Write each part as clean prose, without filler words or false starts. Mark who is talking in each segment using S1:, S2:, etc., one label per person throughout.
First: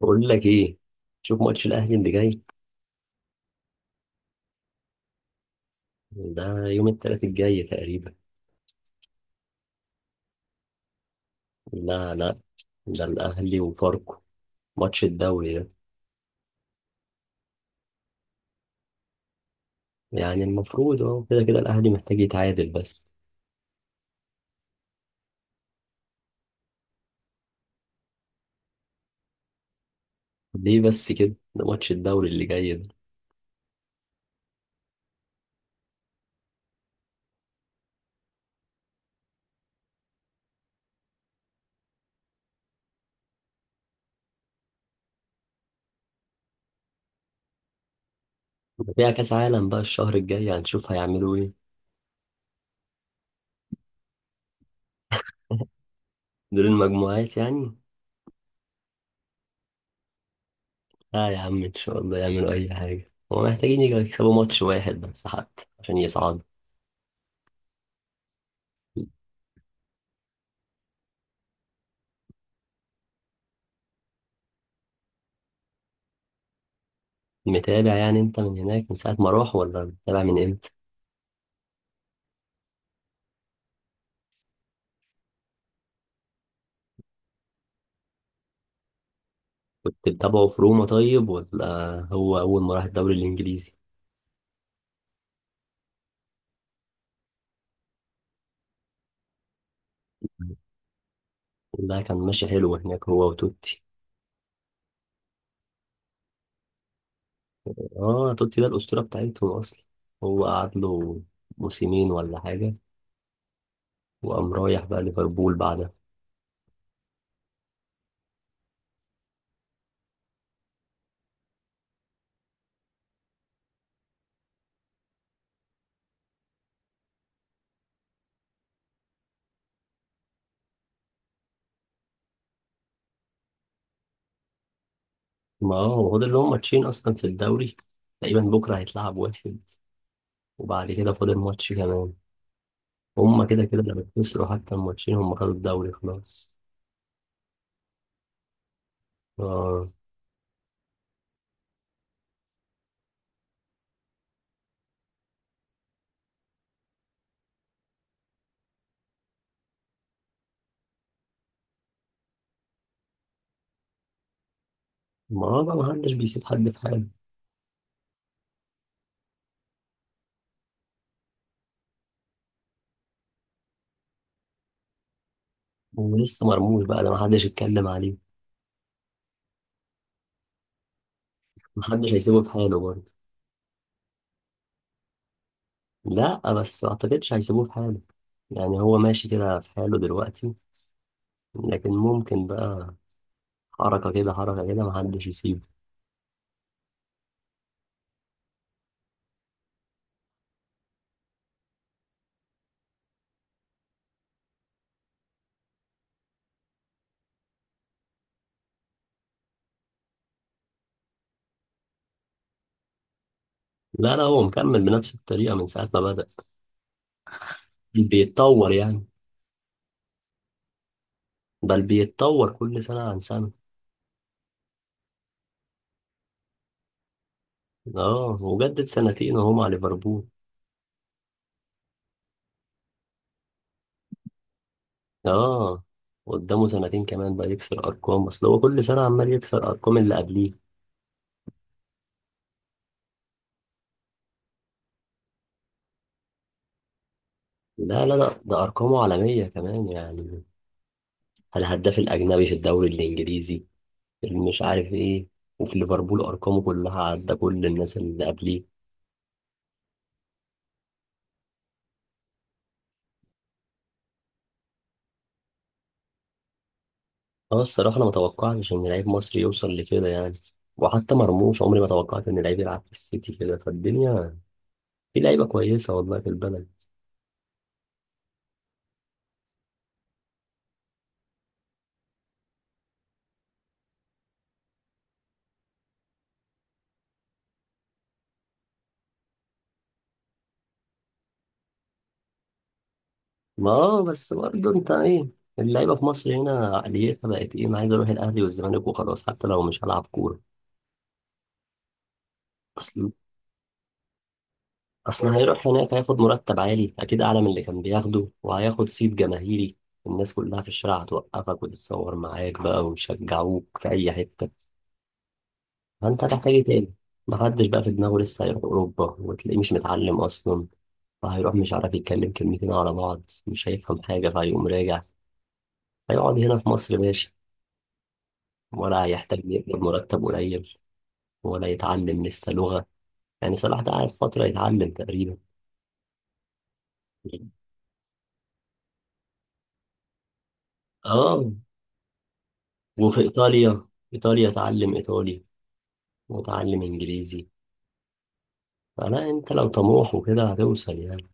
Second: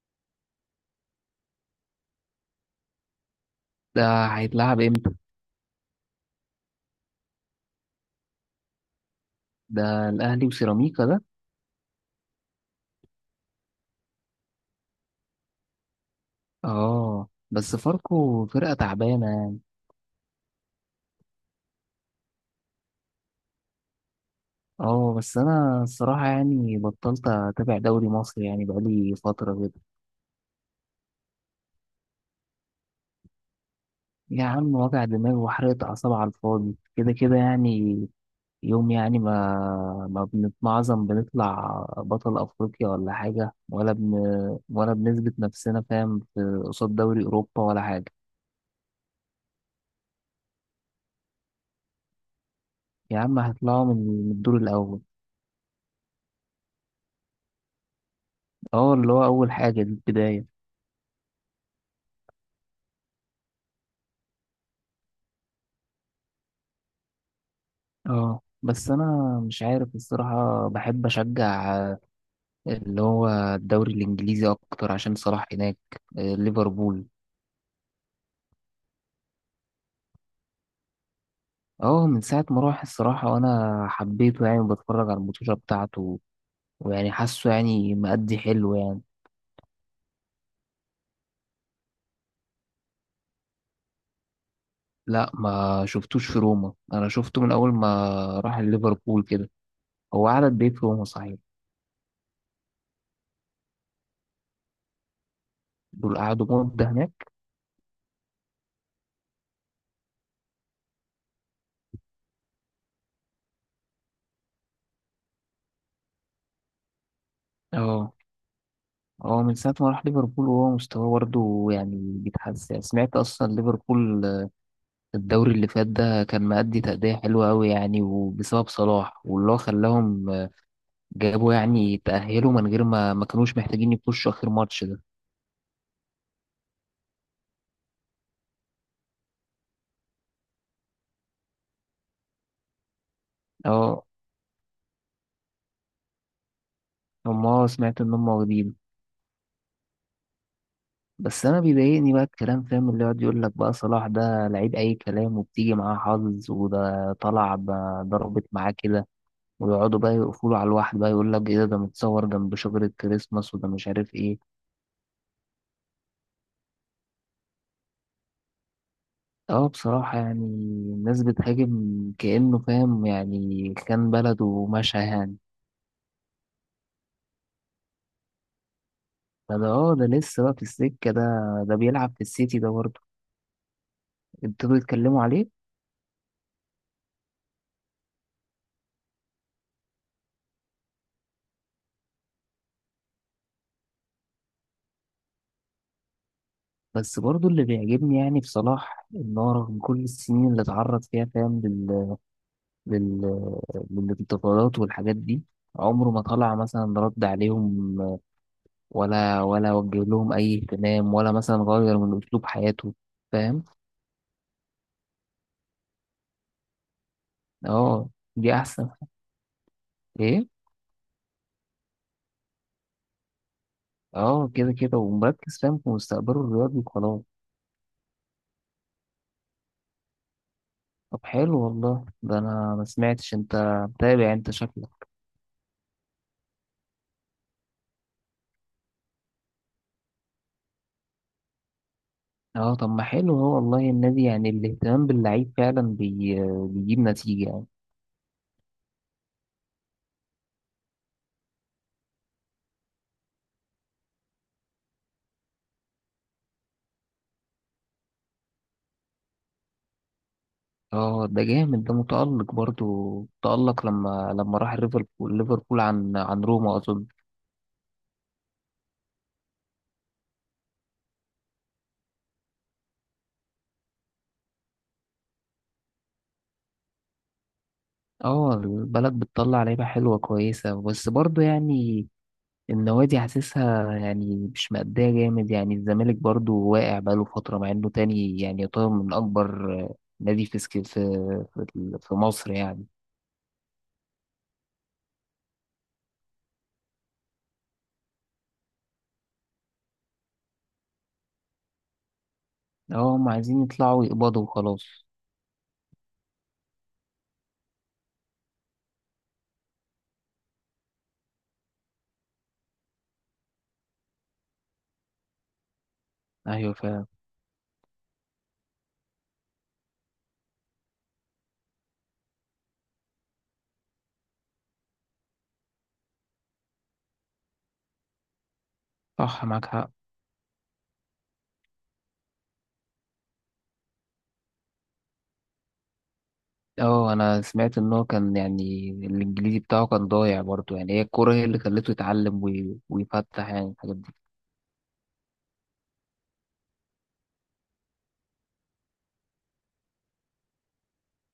S1: بقول لك ايه. شوف ماتش الاهلي اللي جاي.
S2: ده هيتلعب امتى؟
S1: ده يوم الثلاث الجاي تقريبا.
S2: ده الاهلي وسيراميكا ده؟
S1: لا لا، ده الاهلي وفاركو. ماتش الدوري ده
S2: اه بس فاركو فرقة تعبانة يعني.
S1: يعني المفروض اهو كده كده الاهلي محتاج يتعادل بس.
S2: اه بس انا الصراحة يعني بطلت اتابع دوري مصر يعني بقالي فترة كده.
S1: ليه بس كده؟ ده ماتش الدوري اللي جاي ده.
S2: يا عم وجع دماغ وحرقة اعصاب على الفاضي كده كده يعني. يوم يعني ما بنتمعظم بنطلع بطل افريقيا ولا حاجة ولا بنثبت نفسنا فاهم في قصاد دوري اوروبا ولا حاجة.
S1: ده فيها كاس عالم بقى الشهر الجاي، هنشوف هيعملوا ايه.
S2: يا عم هيطلعوا من الدور الاول.
S1: دور المجموعات يعني.
S2: اه اللي هو اول حاجة دي البداية.
S1: لا يا عم، ان شاء الله يعملوا اي حاجه، هما محتاجين يجوا يكسبوا ماتش واحد بس حتى عشان يصعدوا.
S2: اه بس انا مش عارف الصراحه بحب اشجع اللي هو الدوري الانجليزي اكتر عشان صلاح هناك، ليفربول.
S1: متابع يعني انت من هناك من ساعه ما راح، ولا متابع من امتى؟
S2: اه من ساعه ما راح الصراحه وانا حبيته يعني وبتفرج على الماتشات بتاعته، ويعني حاسه يعني مأدي حلو يعني.
S1: كنت بتابعه في روما طيب، ولا هو أول ما راح الدوري الإنجليزي؟
S2: لا ما شفتوش في روما، انا شفته من اول ما راح ليفربول كده. هو قعد قد ايه في روما صحيح؟
S1: لا، كان ماشي حلو هناك هو وتوتي.
S2: دول قعدوا مده هناك.
S1: اه، توتي ده الأسطورة بتاعتهم أصلا. هو قعد له موسمين ولا حاجة، وقام رايح بقى ليفربول بعدها.
S2: اه هو من ساعة ما راح ليفربول وهو مستواه برضه يعني بيتحسن، سمعت أصلا ليفربول الدوري اللي فات ده كان مأدي تأدية حلوة أوي يعني، وبسبب صلاح واللي هو خلاهم جابوا يعني تأهلوا من غير ما كانوش محتاجين يخشوا آخر ماتش ده.
S1: ما هو فاضل لهم ماتشين أصلا في الدوري. تقريبا بكرة هيتلعب واحد، وبعد كده فاضل ماتش كمان. هما كده كده لما
S2: اه
S1: خسروا حتى الماتشين، هما خدوا الدوري خلاص.
S2: هم سمعت إن هم واخدين.
S1: اه.
S2: بس أنا بيضايقني بقى الكلام فاهم، اللي يقعد يقول لك بقى صلاح ده لعيب أي كلام وبتيجي معاه حظ وده طلع ضربت معاه كده. ويقعدوا بقى يقفلوا على الواحد، بقى يقول لك إيه ده متصور جنب شجرة كريسماس، وده مش عارف إيه.
S1: ما هو بقى محدش بيسيب حد في حاله.
S2: اه بصراحة يعني الناس بتهاجم كأنه فاهم، يعني كان بلده ومشى يعني.
S1: ولسه مرموش بقى، ده محدش يتكلم عليه.
S2: فده اه ده لسه بقى في السكة ده، ده
S1: محدش
S2: بيلعب في
S1: هيسيبه في
S2: السيتي ده
S1: حاله
S2: برضه،
S1: برضه.
S2: ابتدوا يتكلموا عليه.
S1: لا بس ما اعتقدش هيسيبوه في حاله. يعني هو ماشي كده في حاله دلوقتي، لكن ممكن بقى حركة كده حركة كده، محدش يسيبه.
S2: بس برضه اللي بيعجبني يعني بصلاح إن هو رغم كل السنين اللي اتعرض فيها فاهم لل... للانتقادات والحاجات دي، عمره ما طلع مثلا رد عليهم ولا وجه لهم أي اهتمام ولا مثلا غير من أسلوب حياته. فاهم.
S1: لا لا، هو مكمل بنفس الطريقة من ساعة ما بدأ.
S2: اه دي
S1: بيتطور
S2: أحسن.
S1: يعني.
S2: إيه؟
S1: بل بيتطور كل سنة عن سنة.
S2: اه كده كده ومركز فاهم في مستقبله الرياضي وخلاص.
S1: اه، وجدد سنتين وهو مع ليفربول.
S2: طب حلو والله، ده انا ما سمعتش، انت متابع انت شكلك.
S1: اه، قدامه سنتين كمان بقى يكسر أرقام، أصل هو كل سنة عمال يكسر أرقام اللي قبليه.
S2: اه طب ما حلو هو والله، النادي يعني الاهتمام باللعيب فعلا بيجيب نتيجة يعني.
S1: لا لا لا، ده أرقامه عالمية كمان يعني. الهداف الأجنبي في الدوري الإنجليزي، مش عارف ايه. وفي ليفربول ارقامه كلها عدى كل الناس اللي قبليه.
S2: اه ده جامد ده، متألق برضو، متألق لما راح ليفربول عن روما اظن.
S1: اه، الصراحه انا ما توقعتش ان لعيب مصري يوصل لكده يعني. وحتى مرموش، عمري ما توقعت ان لعيب يلعب في السيتي كده. فالدنيا في لعيبه كويسه والله في البلد.
S2: اه البلد بتطلع لعيبة حلوة كويسة، بس برضو يعني النوادي حاسسها يعني مش مأدية جامد، يعني الزمالك برضو واقع بقاله فترة مع إنه تاني يعني يعتبر من أكبر نادي في في مصر يعني.
S1: ما بس برضه انت ايه، اللعيبه في مصر هنا عقليتها بقت ايه؟ انا عايز اروح الاهلي والزمالك وخلاص حتى لو مش هلعب كوره.
S2: اه هم عايزين يطلعوا يقبضوا وخلاص.
S1: اصل هيروح هناك هياخد مرتب عالي اكيد، اعلى من اللي كان بياخده، وهياخد صيت جماهيري. الناس كلها في الشارع هتوقفك وتتصور معاك بقى، ويشجعوك في اي حتة. فانت هتحتاج ايه
S2: أيوة
S1: تاني؟
S2: فعلا.
S1: محدش بقى في دماغه لسه هيروح اوروبا وتلاقيه مش متعلم اصلا. فهيروح مش عارف يتكلم كلمتين على بعض، مش هيفهم حاجة فهيقوم راجع. هيقعد هنا في مصر ماشي، ولا هيحتاج
S2: صح معاك
S1: يقبض
S2: حق.
S1: مرتب قليل، ولا يتعلم لسه لغة. يعني صلاح ده قاعد فترة يتعلم تقريبا.
S2: اه أنا سمعت إن هو كان يعني الإنجليزي بتاعه كان ضايع برضو يعني، هي الكورة هي
S1: اه.
S2: اللي خلته يتعلم
S1: وفي
S2: ويفتح يعني
S1: ايطاليا،
S2: الحاجات دي.
S1: ايطاليا اتعلم ايطالي، واتعلم انجليزي. فلا انت لو طموح وكده هتوصل يعني.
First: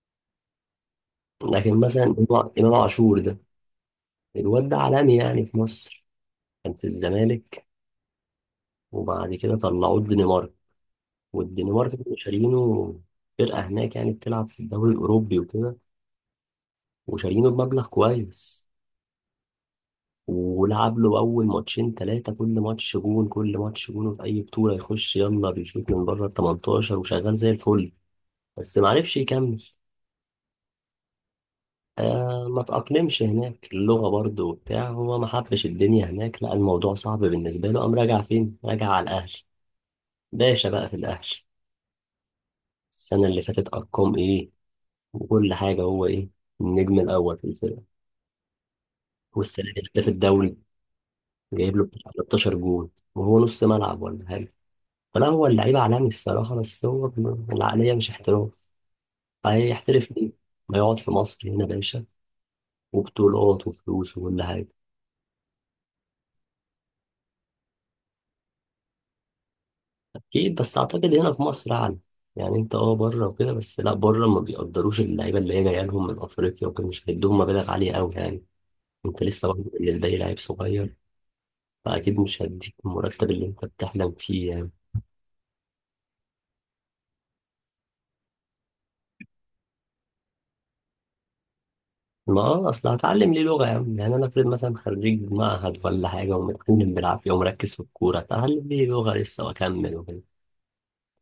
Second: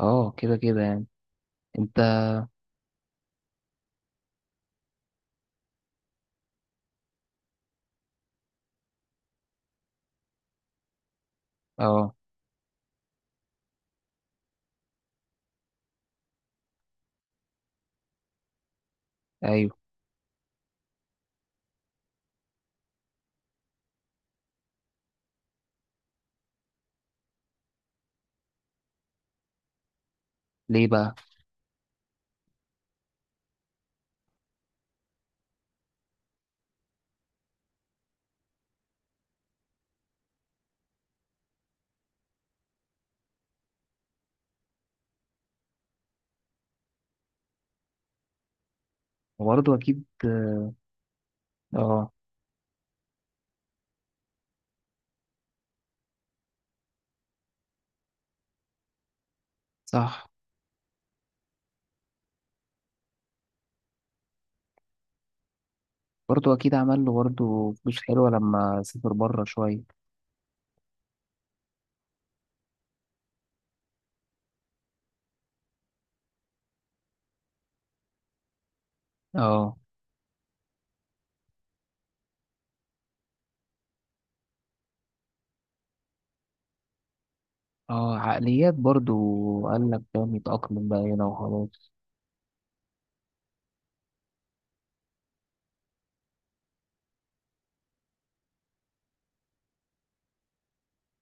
S2: اه كده كده يعني.
S1: لكن
S2: أنت.
S1: مثلا إمام عاشور ده، الواد ده عالمي يعني. في مصر كان في الزمالك، وبعد كده طلعوه الدنمارك. والدنمارك
S2: اه.
S1: كانوا شارينه، فرقة هناك يعني بتلعب في الدوري الأوروبي وكده، وشارينه بمبلغ كويس.
S2: أيوة.
S1: ولعب له أول ماتشين تلاتة كل ماتش جون، كل ماتش جون في أي بطولة يخش يلا بيشوط من بره ال 18 وشغال زي الفل. بس معرفش يكمل.
S2: ليه بقى؟
S1: ما تأقلمش هناك، اللغة برضو وبتاع، هو ما حبش الدنيا هناك، لا الموضوع صعب بالنسبة له، قام راجع فين؟ راجع على الأهل. باشا بقى في الأهل، السنة اللي فاتت أرقام إيه وكل حاجة. هو إيه؟ النجم الأول في الفرقة. والسنة
S2: وبرضو
S1: دي
S2: أكيد.
S1: هداف الدوري، جايب له بتاع
S2: اه.
S1: 13 جول وهو نص ملعب ولا حاجة. فلا هو اللعيب عالمي الصراحة، بس هو العقلية مش احتراف. هيحترف
S2: صح.
S1: ليه؟ ما يقعد في مصر هنا باشا، وبطولات وفلوس وكل حاجة.
S2: برضه اكيد عمل له برضه فلوس حلوه لما سافر بره شويه.
S1: اكيد، بس اعتقد هنا في مصر اعلى. يعني انت اه بره وكده، بس لا بره ما بيقدروش، اللعيبه اللي هي جايه لهم من افريقيا وكده مش هيدوهم مبالغ عاليه قوي يعني. انت لسه برضه
S2: اه.
S1: بالنسبه لي لعيب صغير. فاكيد مش هديك المرتب اللي انت بتحلم فيه يعني.
S2: اه عقليات برضه، قال لك فاهم يتأقلم بقى هنا وخلاص.
S1: ما اصل هتعلم ليه لغه يا عم؟ يعني انا افرض مثلا خريج معهد ولا حاجه ومتعلم بالعافيه ومركز في الكوره، هتعلم ليه لغه لسه واكمل وكده.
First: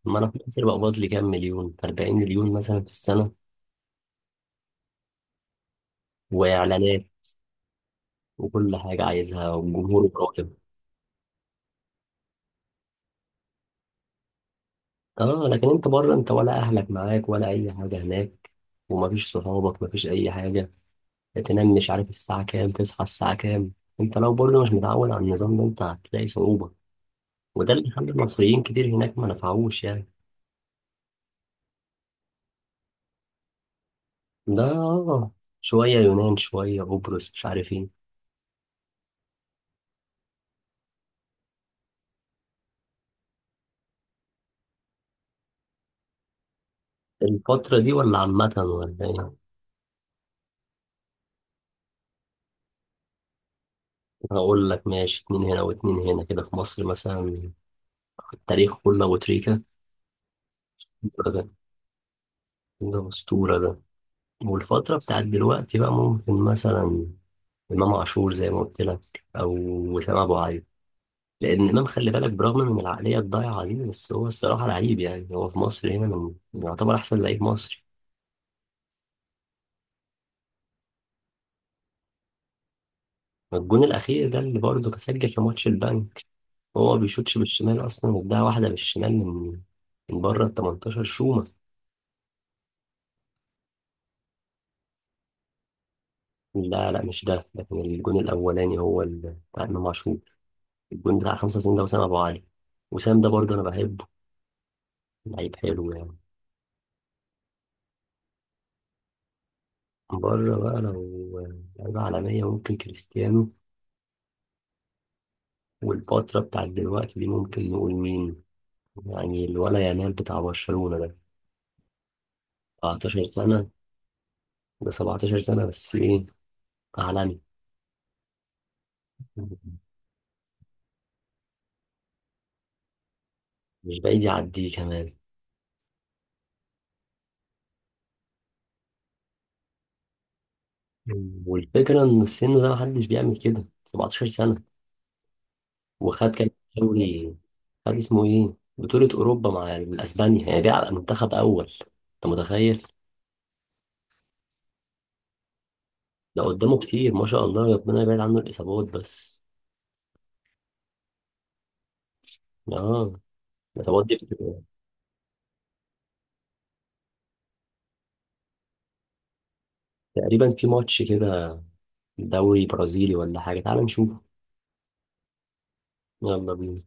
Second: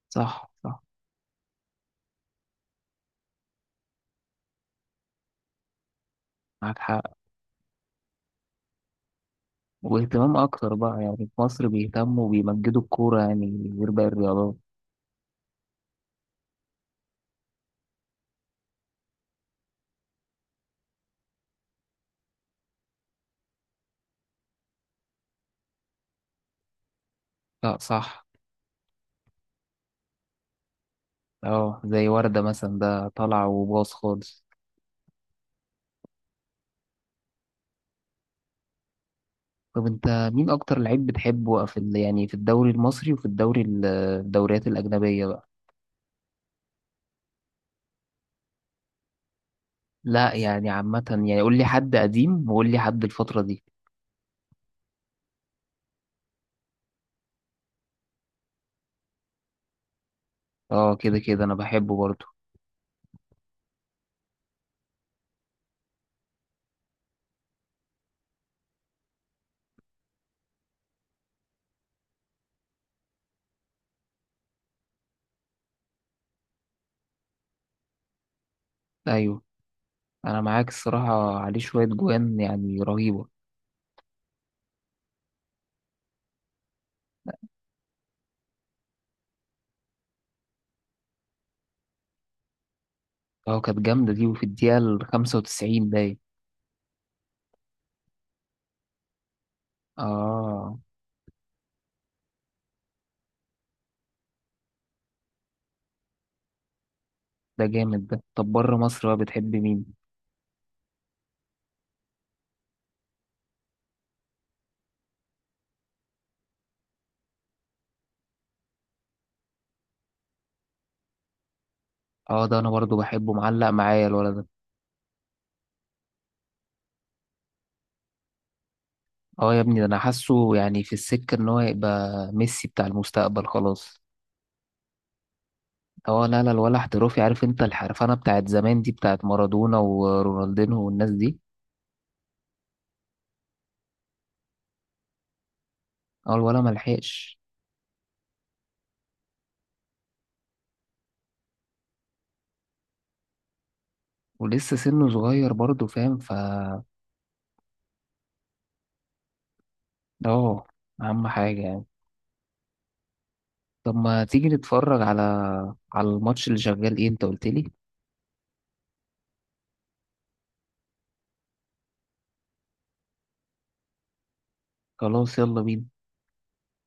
S1: ما انا في
S2: صح
S1: مصر
S2: صح،
S1: بقبض لي كام مليون، 40 مليون مثلا في السنه،
S2: معاك حق.
S1: واعلانات وكل حاجه عايزها والجمهور.
S2: واهتمام اكتر بقى يعني في مصر بيهتموا وبيمجدوا الكوره يعني غير باقي الرياضات.
S1: اه، لكن انت بره انت ولا اهلك معاك ولا اي حاجه هناك، ومفيش صحابك، مفيش اي حاجه. تنام مش عارف الساعه كام، تصحى الساعه كام. انت لو برضه مش متعود على النظام ده، انت هتلاقي صعوبه. وده
S2: لا
S1: اللي خلى
S2: صح.
S1: المصريين كتير هناك ما نفعوش يعني.
S2: اه زي وردة مثلا ده طالع وباص خالص.
S1: ده اه. شويه يونان شويه قبرص مش عارف ايه.
S2: طب انت مين اكتر لعيب بتحبه في يعني في الدوري المصري وفي الدوري الدوريات الاجنبيه بقى؟
S1: الفترة دي ولا عامة ولا ايه؟
S2: لا يعني عامه يعني، قول لي حد قديم وقول لي حد الفتره دي.
S1: هقول لك ماشي، اتنين هنا واتنين هنا كده. في مصر مثلا التاريخ كله أبو تريكة.
S2: اه كده
S1: ده
S2: كده انا بحبه برضه.
S1: ده أسطورة ده. والفترة بتاعت دلوقتي بقى ممكن مثلا امام عاشور زي ما قلت لك، او وسام ابو علي. لان امام خلي بالك، برغم من العقليه الضايعه دي، بس هو الصراحه لعيب يعني. هو في مصر هنا من يعتبر احسن لعيب مصري.
S2: ايوه، انا معاك الصراحه، عليه شويه جوان يعني رهيبه.
S1: الجون الاخير ده اللي برضه كان سجل في ماتش البنك. هو ما بيشوطش بالشمال اصلا، اداها واحده بالشمال من بره ال 18 شومه.
S2: اه كانت جامده دي، وفي الدقيقه ال 95 باين.
S1: لا لا، مش ده، لكن الجون الاولاني هو بتاع امام عاشور.
S2: اه
S1: الجون بتاع 95 ده وسام ابو علي. وسام ده برضه انا بحبه، لعيب حلو يعني.
S2: ده جامد ده، طب بره مصر بقى بتحب مين؟
S1: بره بقى لو لعيبه عالميه ممكن كريستيانو. والفترة بتاعت دلوقتي دي ممكن نقول مين؟ يعني الولا يامال بتاع برشلونة ده.
S2: اه ده انا برضه
S1: 17
S2: بحبه، معلق
S1: سنة،
S2: معايا الولد ده.
S1: ده 17 سنة بس ايه، عالمي.
S2: اه يا ابني ده انا حاسه يعني في السكه ان هو يبقى ميسي بتاع المستقبل
S1: مش
S2: خلاص.
S1: بعيد يعديه كمان.
S2: اه لا لا، الولا احترافي، عارف انت الحرفنه بتاعت زمان دي بتاعت مارادونا ورونالدينو والناس دي.
S1: والفكرة ان السن ده محدش بيعمل كده. 17 سنة،
S2: اه
S1: وخد كام
S2: الولا
S1: دوري،
S2: ملحقش.
S1: خد اسمه ايه بطولة اوروبا مع الاسبانيا يعني، بيلعب منتخب اول. انت متخيل؟
S2: ولسه سنه صغير برضه فاهم
S1: ده قدامه كتير ما شاء الله، ربنا يبعد عنه الاصابات بس.
S2: اه اهم حاجة يعني.
S1: اه،
S2: طب
S1: الاصابات دي
S2: ما تيجي
S1: بتبقى-
S2: نتفرج على الماتش اللي شغال، ايه انت قلت لي؟
S1: تقريبا في ماتش كده، دوري برازيلي ولا حاجة، تعال نشوف.
S2: خلاص يلا بينا.
S1: يلا بينا.